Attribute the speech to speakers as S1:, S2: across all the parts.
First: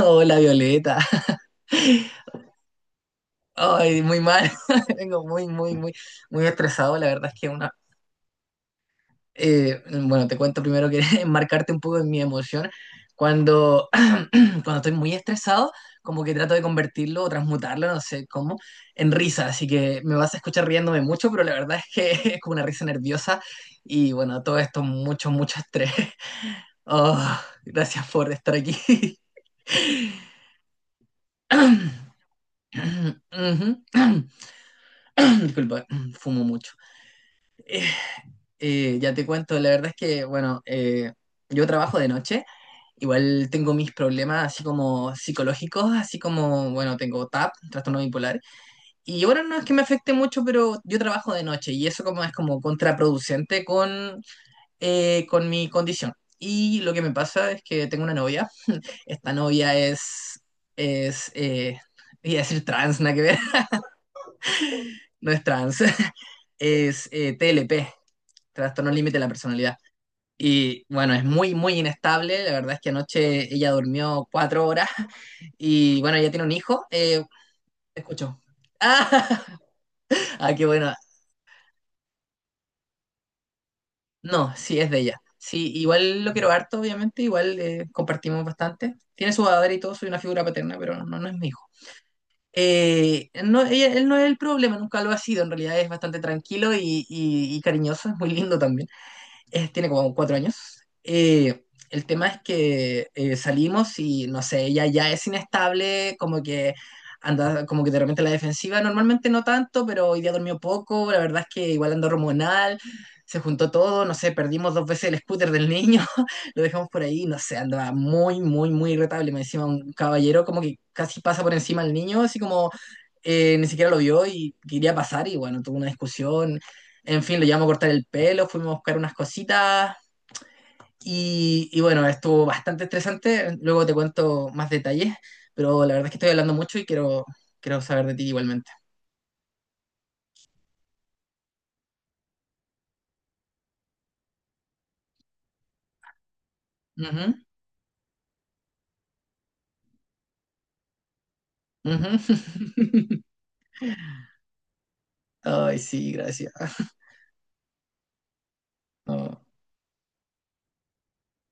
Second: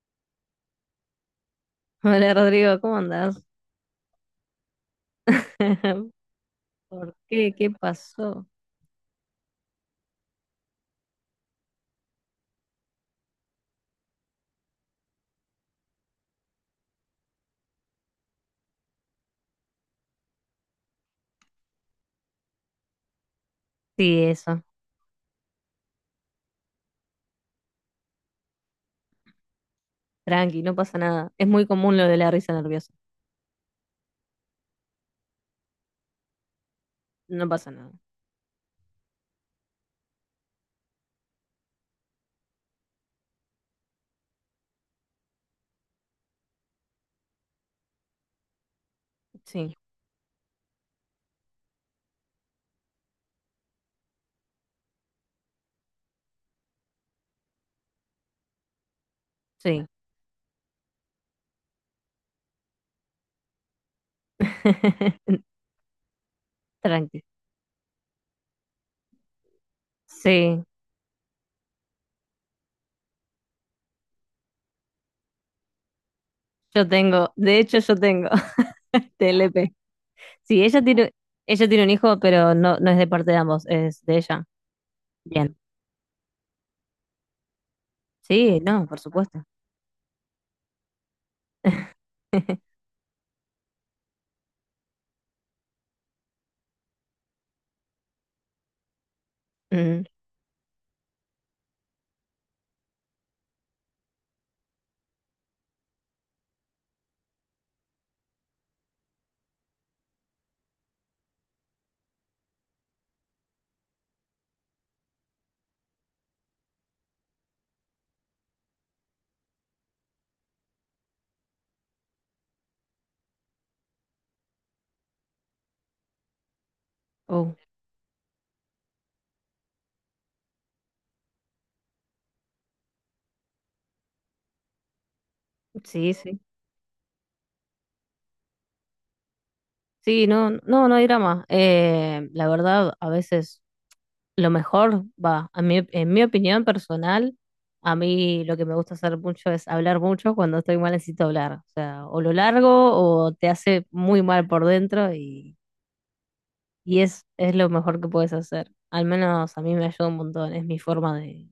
S1: Hola Violeta.
S2: Hola Rodrigo, ¿cómo andás?
S1: Ay, muy mal. Vengo muy, muy, muy, muy estresado. La
S2: ¿Por
S1: verdad es que
S2: qué?
S1: una.
S2: ¿Qué pasó?
S1: Bueno, te cuento primero que enmarcarte un poco en mi emoción. Cuando, cuando estoy muy estresado, como que trato de convertirlo o transmutarlo, no sé cómo, en risa. Así que me vas a escuchar riéndome mucho, pero la verdad es que es como una risa nerviosa. Y
S2: Sí,
S1: bueno, todo
S2: eso.
S1: esto, mucho, mucho estrés. Oh, gracias por estar aquí.
S2: Tranqui, no pasa nada. Es muy común lo de la risa nerviosa.
S1: Ujú. Disculpa, fumo mucho.
S2: No pasa
S1: Eh,
S2: nada.
S1: ya te cuento, la verdad es que, bueno, yo trabajo de noche, igual tengo mis problemas así como psicológicos, así como, bueno, tengo TAP, trastorno bipolar, y bueno, no es que
S2: Sí,
S1: me afecte mucho, pero yo trabajo de noche y eso como es como contraproducente con mi condición. Y lo que me pasa es que tengo una novia, esta novia
S2: sí.
S1: es, es, eh, iba a decir trans, nada que ver, no es trans, es
S2: Tranqui.
S1: TLP. Trastorno límite de la personalidad.
S2: Sí,
S1: Y bueno, es muy, muy inestable. La verdad es que anoche ella durmió 4 horas. Y bueno, ella tiene un hijo.
S2: yo tengo, de hecho yo
S1: Te
S2: tengo
S1: escucho. Ah,
S2: TLP.
S1: ah,
S2: Sí,
S1: qué
S2: ella
S1: bueno.
S2: tiene, ella tiene un hijo, pero no, no es de parte de ambos, es de ella.
S1: No, sí, es de ella.
S2: Bien.
S1: Sí, igual lo quiero harto, obviamente, igual compartimos
S2: Sí, no,
S1: bastante.
S2: por
S1: Tiene su
S2: supuesto.
S1: padre y todo, soy una figura paterna, pero no, no es mi hijo. No, él no es el problema, nunca lo ha sido, en realidad es bastante tranquilo y, y cariñoso, es muy lindo también. Tiene
S2: Mm,
S1: como 4 años. Eh, el tema es que salimos y no sé, ella ya es inestable, como que anda, como que de repente la defensiva, normalmente no tanto, pero hoy día dormió poco, la verdad es que igual anda hormonal, se juntó todo, no sé, perdimos dos veces el scooter del niño, lo dejamos por ahí, no sé, andaba muy, muy, muy irritable, me encima un caballero como que casi pasa por encima al niño, así como ni siquiera lo vio y quería pasar y bueno, tuvo una discusión, en fin, lo
S2: oh,
S1: llevamos a cortar el pelo, fuimos a buscar unas cositas y bueno, estuvo bastante estresante. Luego te cuento más detalles, pero la verdad es
S2: sí,
S1: que estoy
S2: sí.
S1: hablando mucho y quiero, saber de ti igualmente.
S2: Sí, no, no, no hay drama. La verdad, a veces lo mejor, va, a mí, en mi opinión personal,
S1: Ujú,
S2: a mí lo que me gusta hacer mucho es hablar mucho. Cuando estoy mal necesito hablar. O sea,
S1: ujú.
S2: o lo largo o te hace muy mal por dentro
S1: Ay, sí, gracias.
S2: y es lo mejor que puedes hacer. Al
S1: No,
S2: menos a mí me ayuda un montón. Es mi forma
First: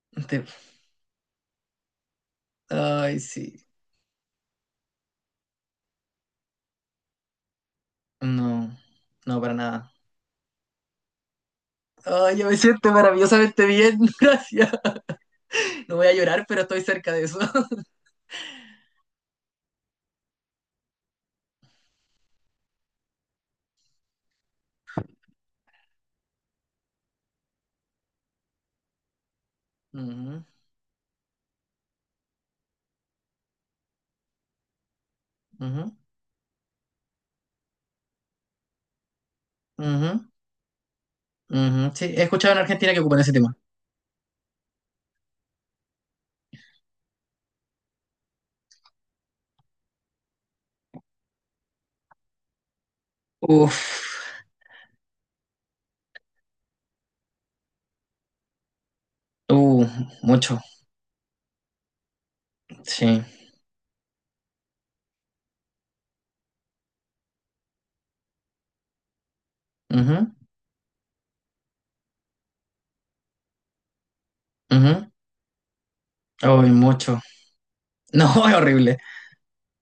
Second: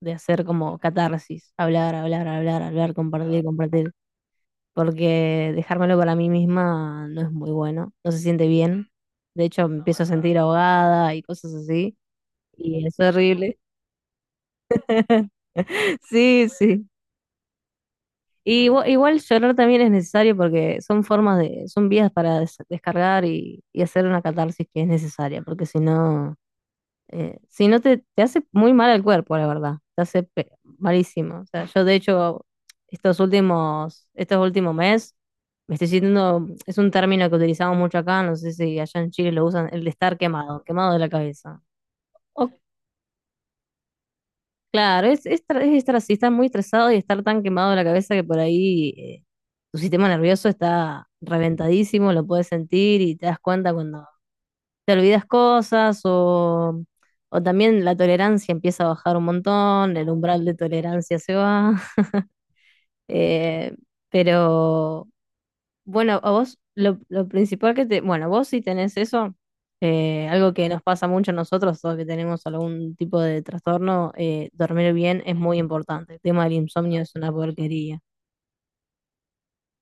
S2: de
S1: te-
S2: hacer como catarsis. Hablar, hablar, hablar, hablar,
S1: Ay,
S2: compartir,
S1: sí.
S2: compartir. Porque dejármelo para mí misma no es muy bueno. No se siente
S1: No,
S2: bien.
S1: no,
S2: De
S1: para
S2: hecho, me
S1: nada.
S2: empiezo a sentir ahogada y cosas así.
S1: Ay, yo me
S2: Y
S1: siento
S2: es horrible.
S1: maravillosamente bien, gracias. No voy a llorar,
S2: Sí,
S1: pero estoy
S2: sí.
S1: cerca de eso.
S2: Y igual, llorar también es necesario porque son formas de, son vías para descargar y hacer una catarsis que es necesaria, porque si no, si no te, te hace muy mal al cuerpo, la verdad, te hace
S1: Ujú,
S2: malísimo. O sea, yo de hecho, estos últimos meses, me estoy
S1: ujú,
S2: sintiendo, es un término que utilizamos mucho acá, no sé si allá en Chile lo usan, el de estar
S1: ujú,
S2: quemado, quemado de la cabeza.
S1: ujú. Sí, he escuchado en Argentina que ocupan ese tema.
S2: Claro, es estar así, estar muy estresado y estar tan quemado de la cabeza que por ahí tu sistema nervioso está reventadísimo, lo puedes sentir y te das cuenta
S1: Uf.
S2: cuando te olvidas cosas o también la tolerancia empieza a bajar un
S1: Uh,
S2: montón, el umbral de
S1: Mucho,
S2: tolerancia se va.
S1: sí.
S2: eh, pero bueno, a vos, lo principal que te, bueno, vos sí tenés eso,
S1: Ujú,
S2: algo que nos pasa mucho a nosotros, todos que tenemos algún tipo de trastorno, dormir
S1: ujú.
S2: bien es muy importante. El tema del
S1: Ay,
S2: insomnio es
S1: mucho.
S2: una porquería.
S1: No, es horrible.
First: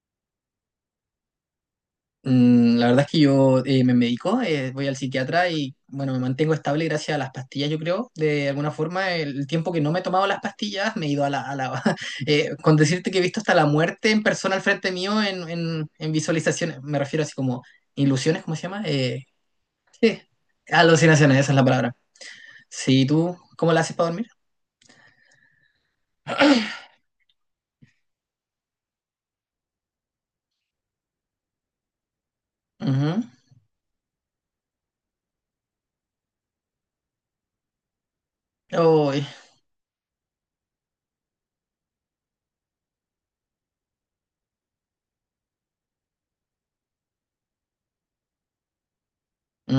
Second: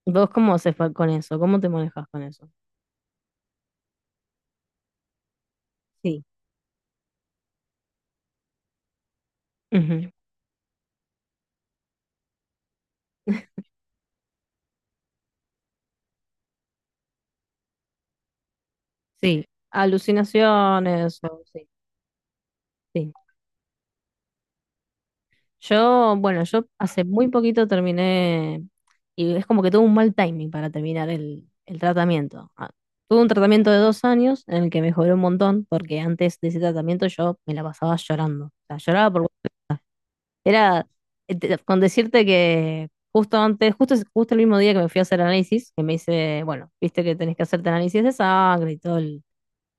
S2: ¿Vos cómo haces fue con eso? ¿Cómo te manejas con eso?
S1: Mm, la verdad es que yo me medico, voy al psiquiatra y bueno, me
S2: Sí.
S1: mantengo estable gracias a las pastillas, yo creo. De alguna forma, el tiempo que no me he
S2: Ujú.
S1: tomado las pastillas, me he ido a la... con decirte que he visto hasta la muerte en persona al frente mío en, en visualizaciones, me refiero así como ilusiones, ¿cómo se llama?
S2: Sí.
S1: Sí,
S2: Alucinaciones,
S1: alucinaciones, esa es la
S2: sí,
S1: palabra. Sí,
S2: sí.
S1: ¿tú cómo la haces para dormir?
S2: Yo, bueno, yo hace muy poquito terminé y es como que tuve un mal timing para terminar el tratamiento. Ah, tuve
S1: Ujú.
S2: un tratamiento de 2 años en el que mejoré un montón porque antes de ese tratamiento yo me la pasaba llorando. O sea, lloraba
S1: Ay,
S2: por... Era con decirte que justo antes, justo el mismo día que me fui a hacer análisis, que me hice, bueno, viste que tenés que hacerte análisis de sangre y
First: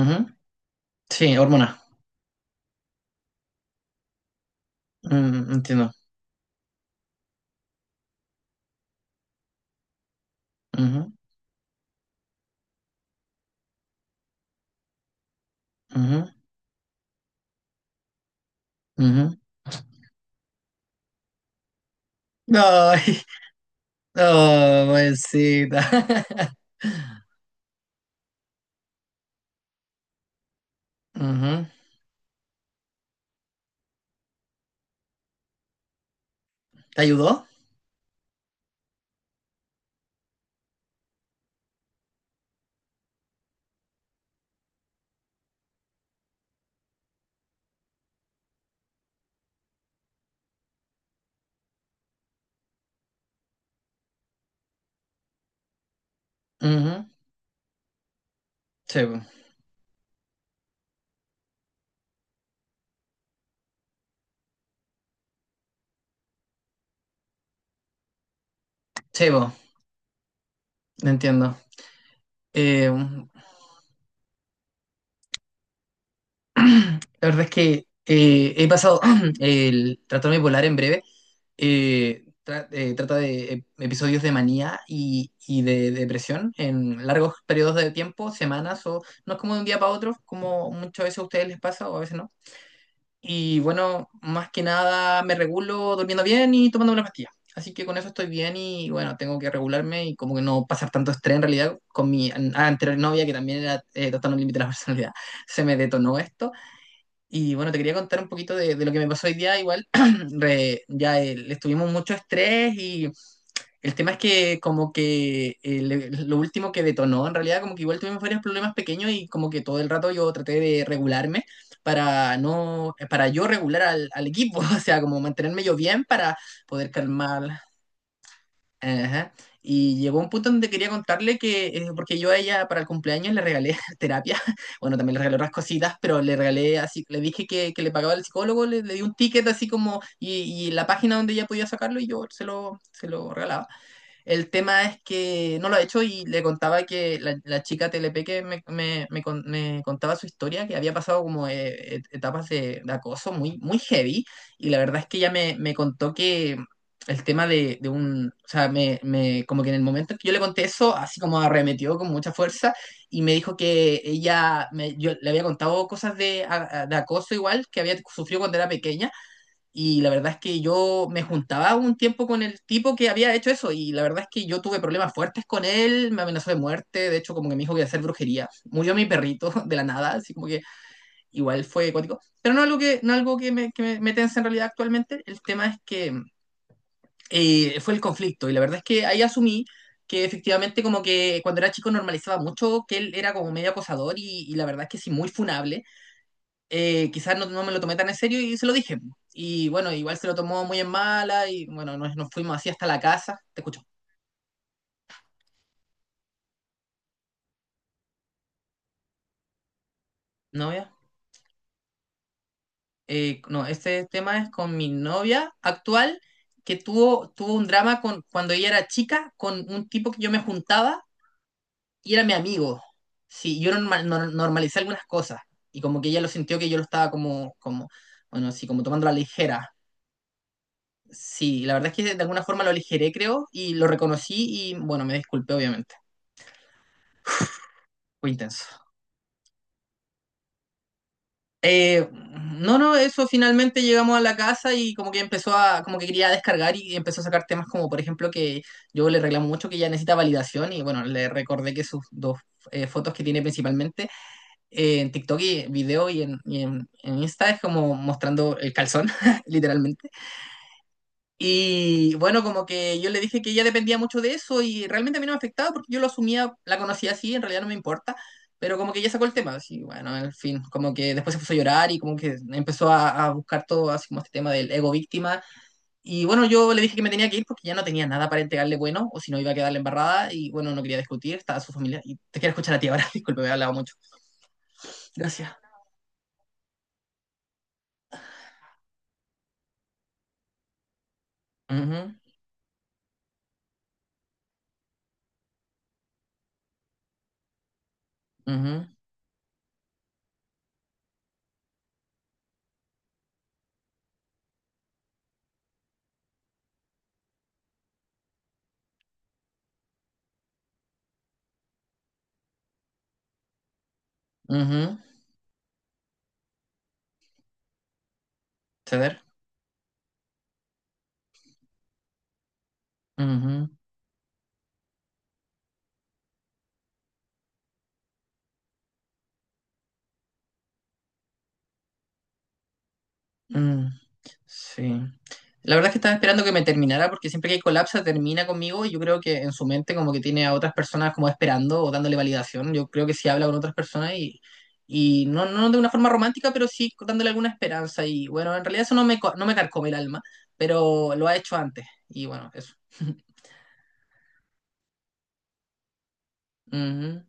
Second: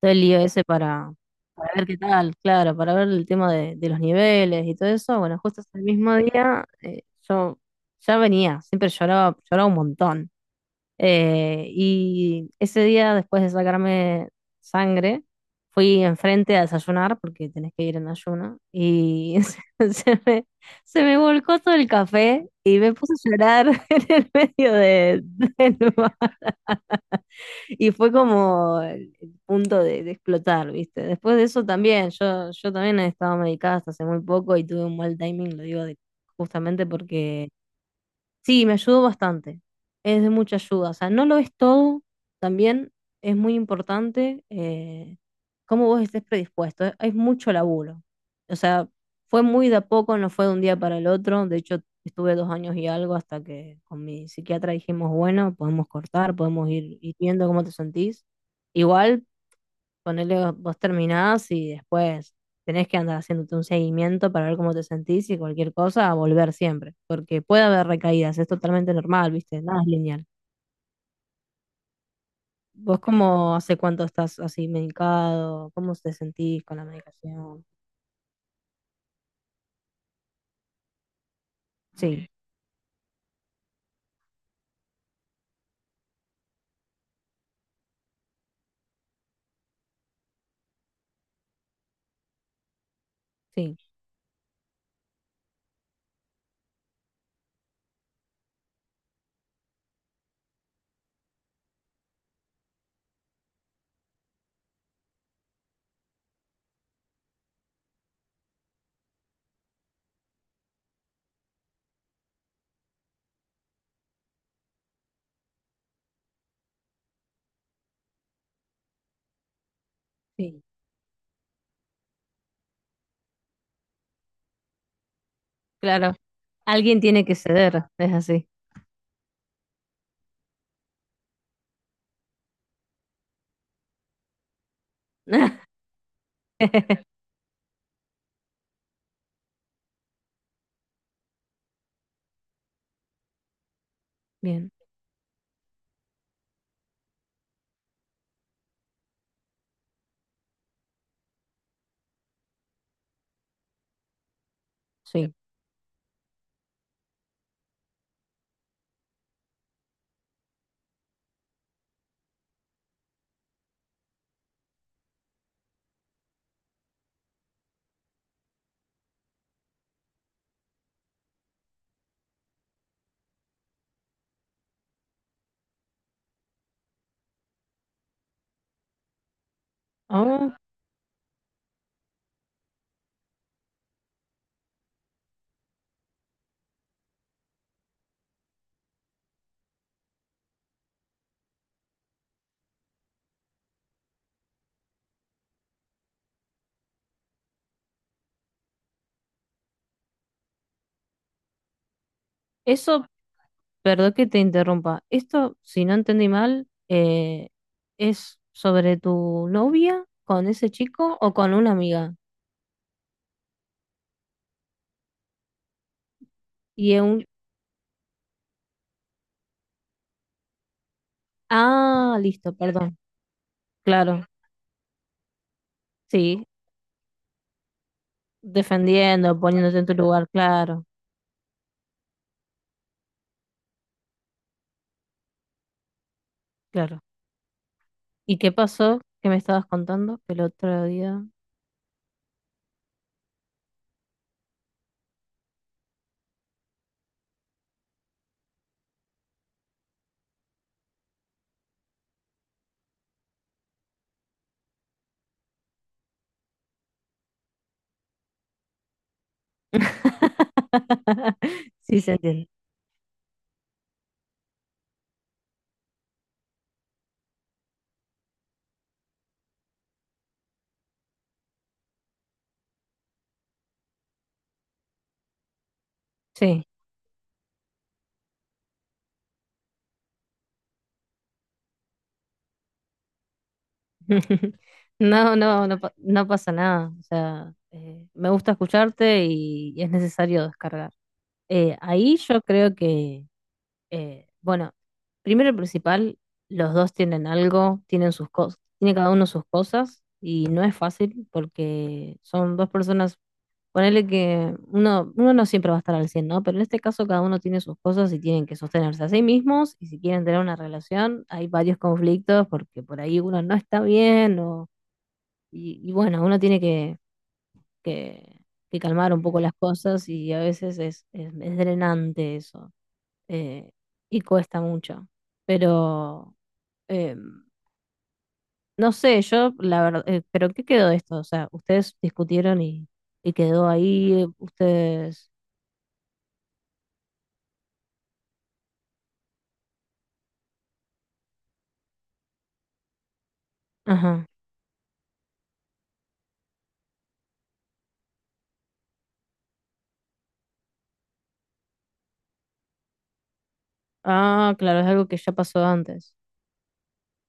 S2: todo el lío ese
S1: Sí,
S2: para
S1: hormonas.
S2: ver qué tal, claro, para ver el tema de los niveles y todo eso. Bueno,
S1: Mm,
S2: justo ese
S1: entiendo.
S2: mismo día, yo ya venía, siempre lloraba, lloraba un montón.
S1: Ujú,
S2: Y ese día, después de sacarme sangre, fui
S1: ujú,
S2: enfrente a desayunar, porque tenés que ir en ayuno,
S1: ujú.
S2: y se, se me, se me volcó todo el café y me puse
S1: Ay,
S2: a llorar en el medio
S1: no,
S2: de, del
S1: pobrecita.
S2: bar y fue como el punto de explotar, ¿viste? Después de eso
S1: Ujú.
S2: también, yo también he estado medicada hasta hace muy poco y tuve un mal timing, lo digo justamente
S1: ¿Te ayudó?
S2: porque sí, me ayudó bastante. Es de mucha ayuda. O sea, no lo es todo. También es muy importante cómo vos estés predispuesto. Es mucho laburo. O sea, fue muy de a poco, no fue de un día para el otro. De hecho, estuve 2 años y algo hasta que con mi psiquiatra dijimos, bueno, podemos cortar, podemos ir,
S1: Ujú.
S2: ir viendo cómo te sentís.
S1: Sí, po.
S2: Igual, ponele, vos terminás y después tenés que andar haciéndote un seguimiento para ver cómo te sentís y cualquier cosa, a volver siempre, porque puede haber recaídas, es totalmente
S1: Sí,
S2: normal,
S1: po,
S2: ¿viste? Nada es lineal.
S1: entiendo. Eh,
S2: ¿Vos cómo hace cuánto estás así medicado? ¿Cómo te sentís con la
S1: la verdad es
S2: medicación?
S1: que he pasado el trastorno bipolar en breve.
S2: Sí,
S1: Trata de episodios de manía y de depresión en largos periodos de tiempo, semanas, o no es como de un día para otro, como muchas veces a ustedes les pasa o a veces no. Y
S2: sí,
S1: bueno, más que nada me regulo durmiendo bien y tomando una pastilla. Así que con eso estoy bien y bueno, tengo que regularme y como que no pasar tanto estrés en realidad con mi anterior novia que también era tratando el límite de la personalidad. Se me detonó esto. Y bueno, te quería contar un poquito de lo que me pasó hoy día. Igual, ya estuvimos mucho estrés y el tema es que como que lo último que detonó en realidad como que igual tuvimos varios problemas pequeños y como que todo el rato yo traté
S2: sí.
S1: de regularme para no para yo regular al equipo, o sea, como mantenerme yo bien
S2: Claro,
S1: para poder
S2: alguien tiene que
S1: calmar.
S2: ceder, es así.
S1: Ajá. Y llegó un punto donde quería contarle que porque yo a ella para el cumpleaños le regalé terapia, bueno, también le regalé otras cositas, pero le regalé así, le dije que le pagaba el psicólogo, le di un ticket así como y la página donde ella podía sacarlo y yo se lo regalaba. El
S2: Bien,
S1: tema es que no lo ha hecho y le contaba que la chica TLP que me contaba su historia, que había pasado como etapas de acoso muy, muy heavy y la verdad es que ella
S2: sí.
S1: me contó que el tema de un, o sea, como que en el momento en que yo le conté eso, así como arremetió con mucha fuerza y me dijo que ella, yo le había contado cosas de acoso igual que había sufrido cuando era pequeña y la verdad es que yo me juntaba un tiempo con el tipo que había hecho eso y la verdad es que yo tuve problemas fuertes con él, me amenazó de muerte, de hecho como que me dijo que iba a hacer brujería. Murió mi perrito de la nada, así como
S2: Ah,
S1: que igual fue cuático. Pero no algo que, no algo que me tensa en realidad actualmente, el tema es que fue el conflicto y la verdad es que ahí asumí que efectivamente como que cuando era chico normalizaba mucho que él era como medio acosador y la verdad es que sí, muy funable quizás no, no me lo tomé tan en serio y se lo dije. Y bueno, igual se lo tomó muy en mala y bueno, nos fuimos así hasta la
S2: eso,
S1: casa. Te escucho,
S2: perdón que te interrumpa. Esto, si no entendí mal, es sobre tu novia con ese
S1: novia.
S2: chico o con una amiga.
S1: No, este tema es con mi novia actual que
S2: Y es un...
S1: tuvo un drama con, cuando ella era chica con un tipo que yo me juntaba y
S2: Ah,
S1: era mi
S2: listo,
S1: amigo.
S2: perdón.
S1: Sí, yo
S2: Claro,
S1: normalicé algunas cosas y como que ella lo
S2: sí.
S1: sintió que yo lo estaba como, bueno, así como tomando la
S2: Defendiendo,
S1: ligera.
S2: poniéndote en tu lugar, claro,
S1: Sí, la verdad es que de alguna forma lo aligeré, creo, y lo reconocí y bueno, me disculpé, obviamente.
S2: claro.
S1: Fue
S2: ¿Y qué
S1: intenso.
S2: pasó? ¿Qué me estabas contando? Que el otro día...
S1: Eh, no, no, eso finalmente llegamos a la casa y como que empezó como que quería descargar y empezó a sacar temas como, por ejemplo, que yo le reclamo mucho que ella necesita validación y bueno, le recordé que sus dos fotos que tiene principalmente en TikTok y video y en Insta es como mostrando el calzón, literalmente.
S2: Sí, se
S1: Y bueno,
S2: entiende.
S1: como que yo le dije que ella dependía mucho de eso y realmente a mí no me afectaba porque yo lo asumía, la conocía así, en realidad no me importa, pero como que ella sacó el tema, así, bueno, en fin, como que después se puso a llorar y como que empezó a buscar todo, así como este tema del ego víctima. Y bueno,
S2: Sí.
S1: yo le dije que me tenía que ir porque ya no tenía nada para entregarle bueno o si no iba a quedarle embarrada y bueno, no quería discutir, estaba su familia. Y te quiero escuchar a ti ahora, disculpe, he hablado mucho.
S2: No,
S1: Gracias.
S2: no, no, pa- no pasa nada. O sea, me gusta escucharte y es necesario descargar. Ahí
S1: Mhm.
S2: yo creo que, bueno, primero y principal, los dos tienen algo, tienen sus cosas,
S1: Mhm.
S2: tiene cada uno sus cosas y no es fácil porque son dos personas, ponele que uno no siempre va a estar al 100, ¿no? Pero en este caso cada uno tiene sus cosas y tienen que sostenerse a sí mismos y si quieren tener una relación hay varios conflictos porque por ahí uno no está bien o,
S1: Mhm.
S2: y bueno, uno tiene que, que calmar un
S1: Ceder.
S2: poco las cosas y a veces es es drenante eso,
S1: Ujú.
S2: eh, y cuesta mucho. Pero eh, no sé, yo la verdad, pero ¿qué quedó de esto? O sea, ustedes discutieron y quedó
S1: Mm,
S2: ahí,
S1: sí.
S2: ustedes...
S1: La verdad es que estaba esperando que me terminara porque siempre que hay colapsa termina conmigo y yo creo que en su mente como que tiene a otras personas como esperando o dándole validación. Yo creo que sí habla con otras personas
S2: Ajá.
S1: y no, no de una forma romántica, pero sí dándole alguna esperanza. Y bueno, en realidad eso no me carcome el alma, pero lo ha hecho antes. Y bueno, eso.
S2: Ah, claro, es algo que ya pasó antes.
S1: Ujú.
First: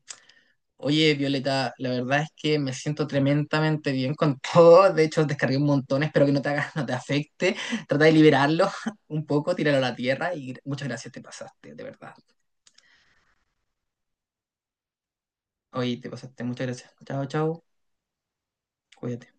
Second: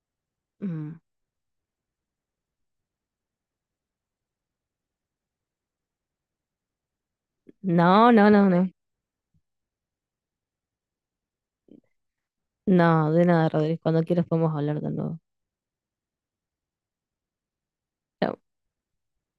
S2: Mm.
S1: Oye, Violeta, la verdad es que me siento tremendamente bien con todo. De hecho, descargué un montón, espero que no te hagas, no te afecte. Trata de
S2: No, no, no,
S1: liberarlo
S2: no.
S1: un poco, tíralo a la tierra y muchas gracias, te pasaste, de verdad.
S2: No, de nada, Rodríguez. Cuando quieras podemos hablar de nuevo.
S1: Oye, te pasaste, muchas gracias. Chao, chao, cuídate.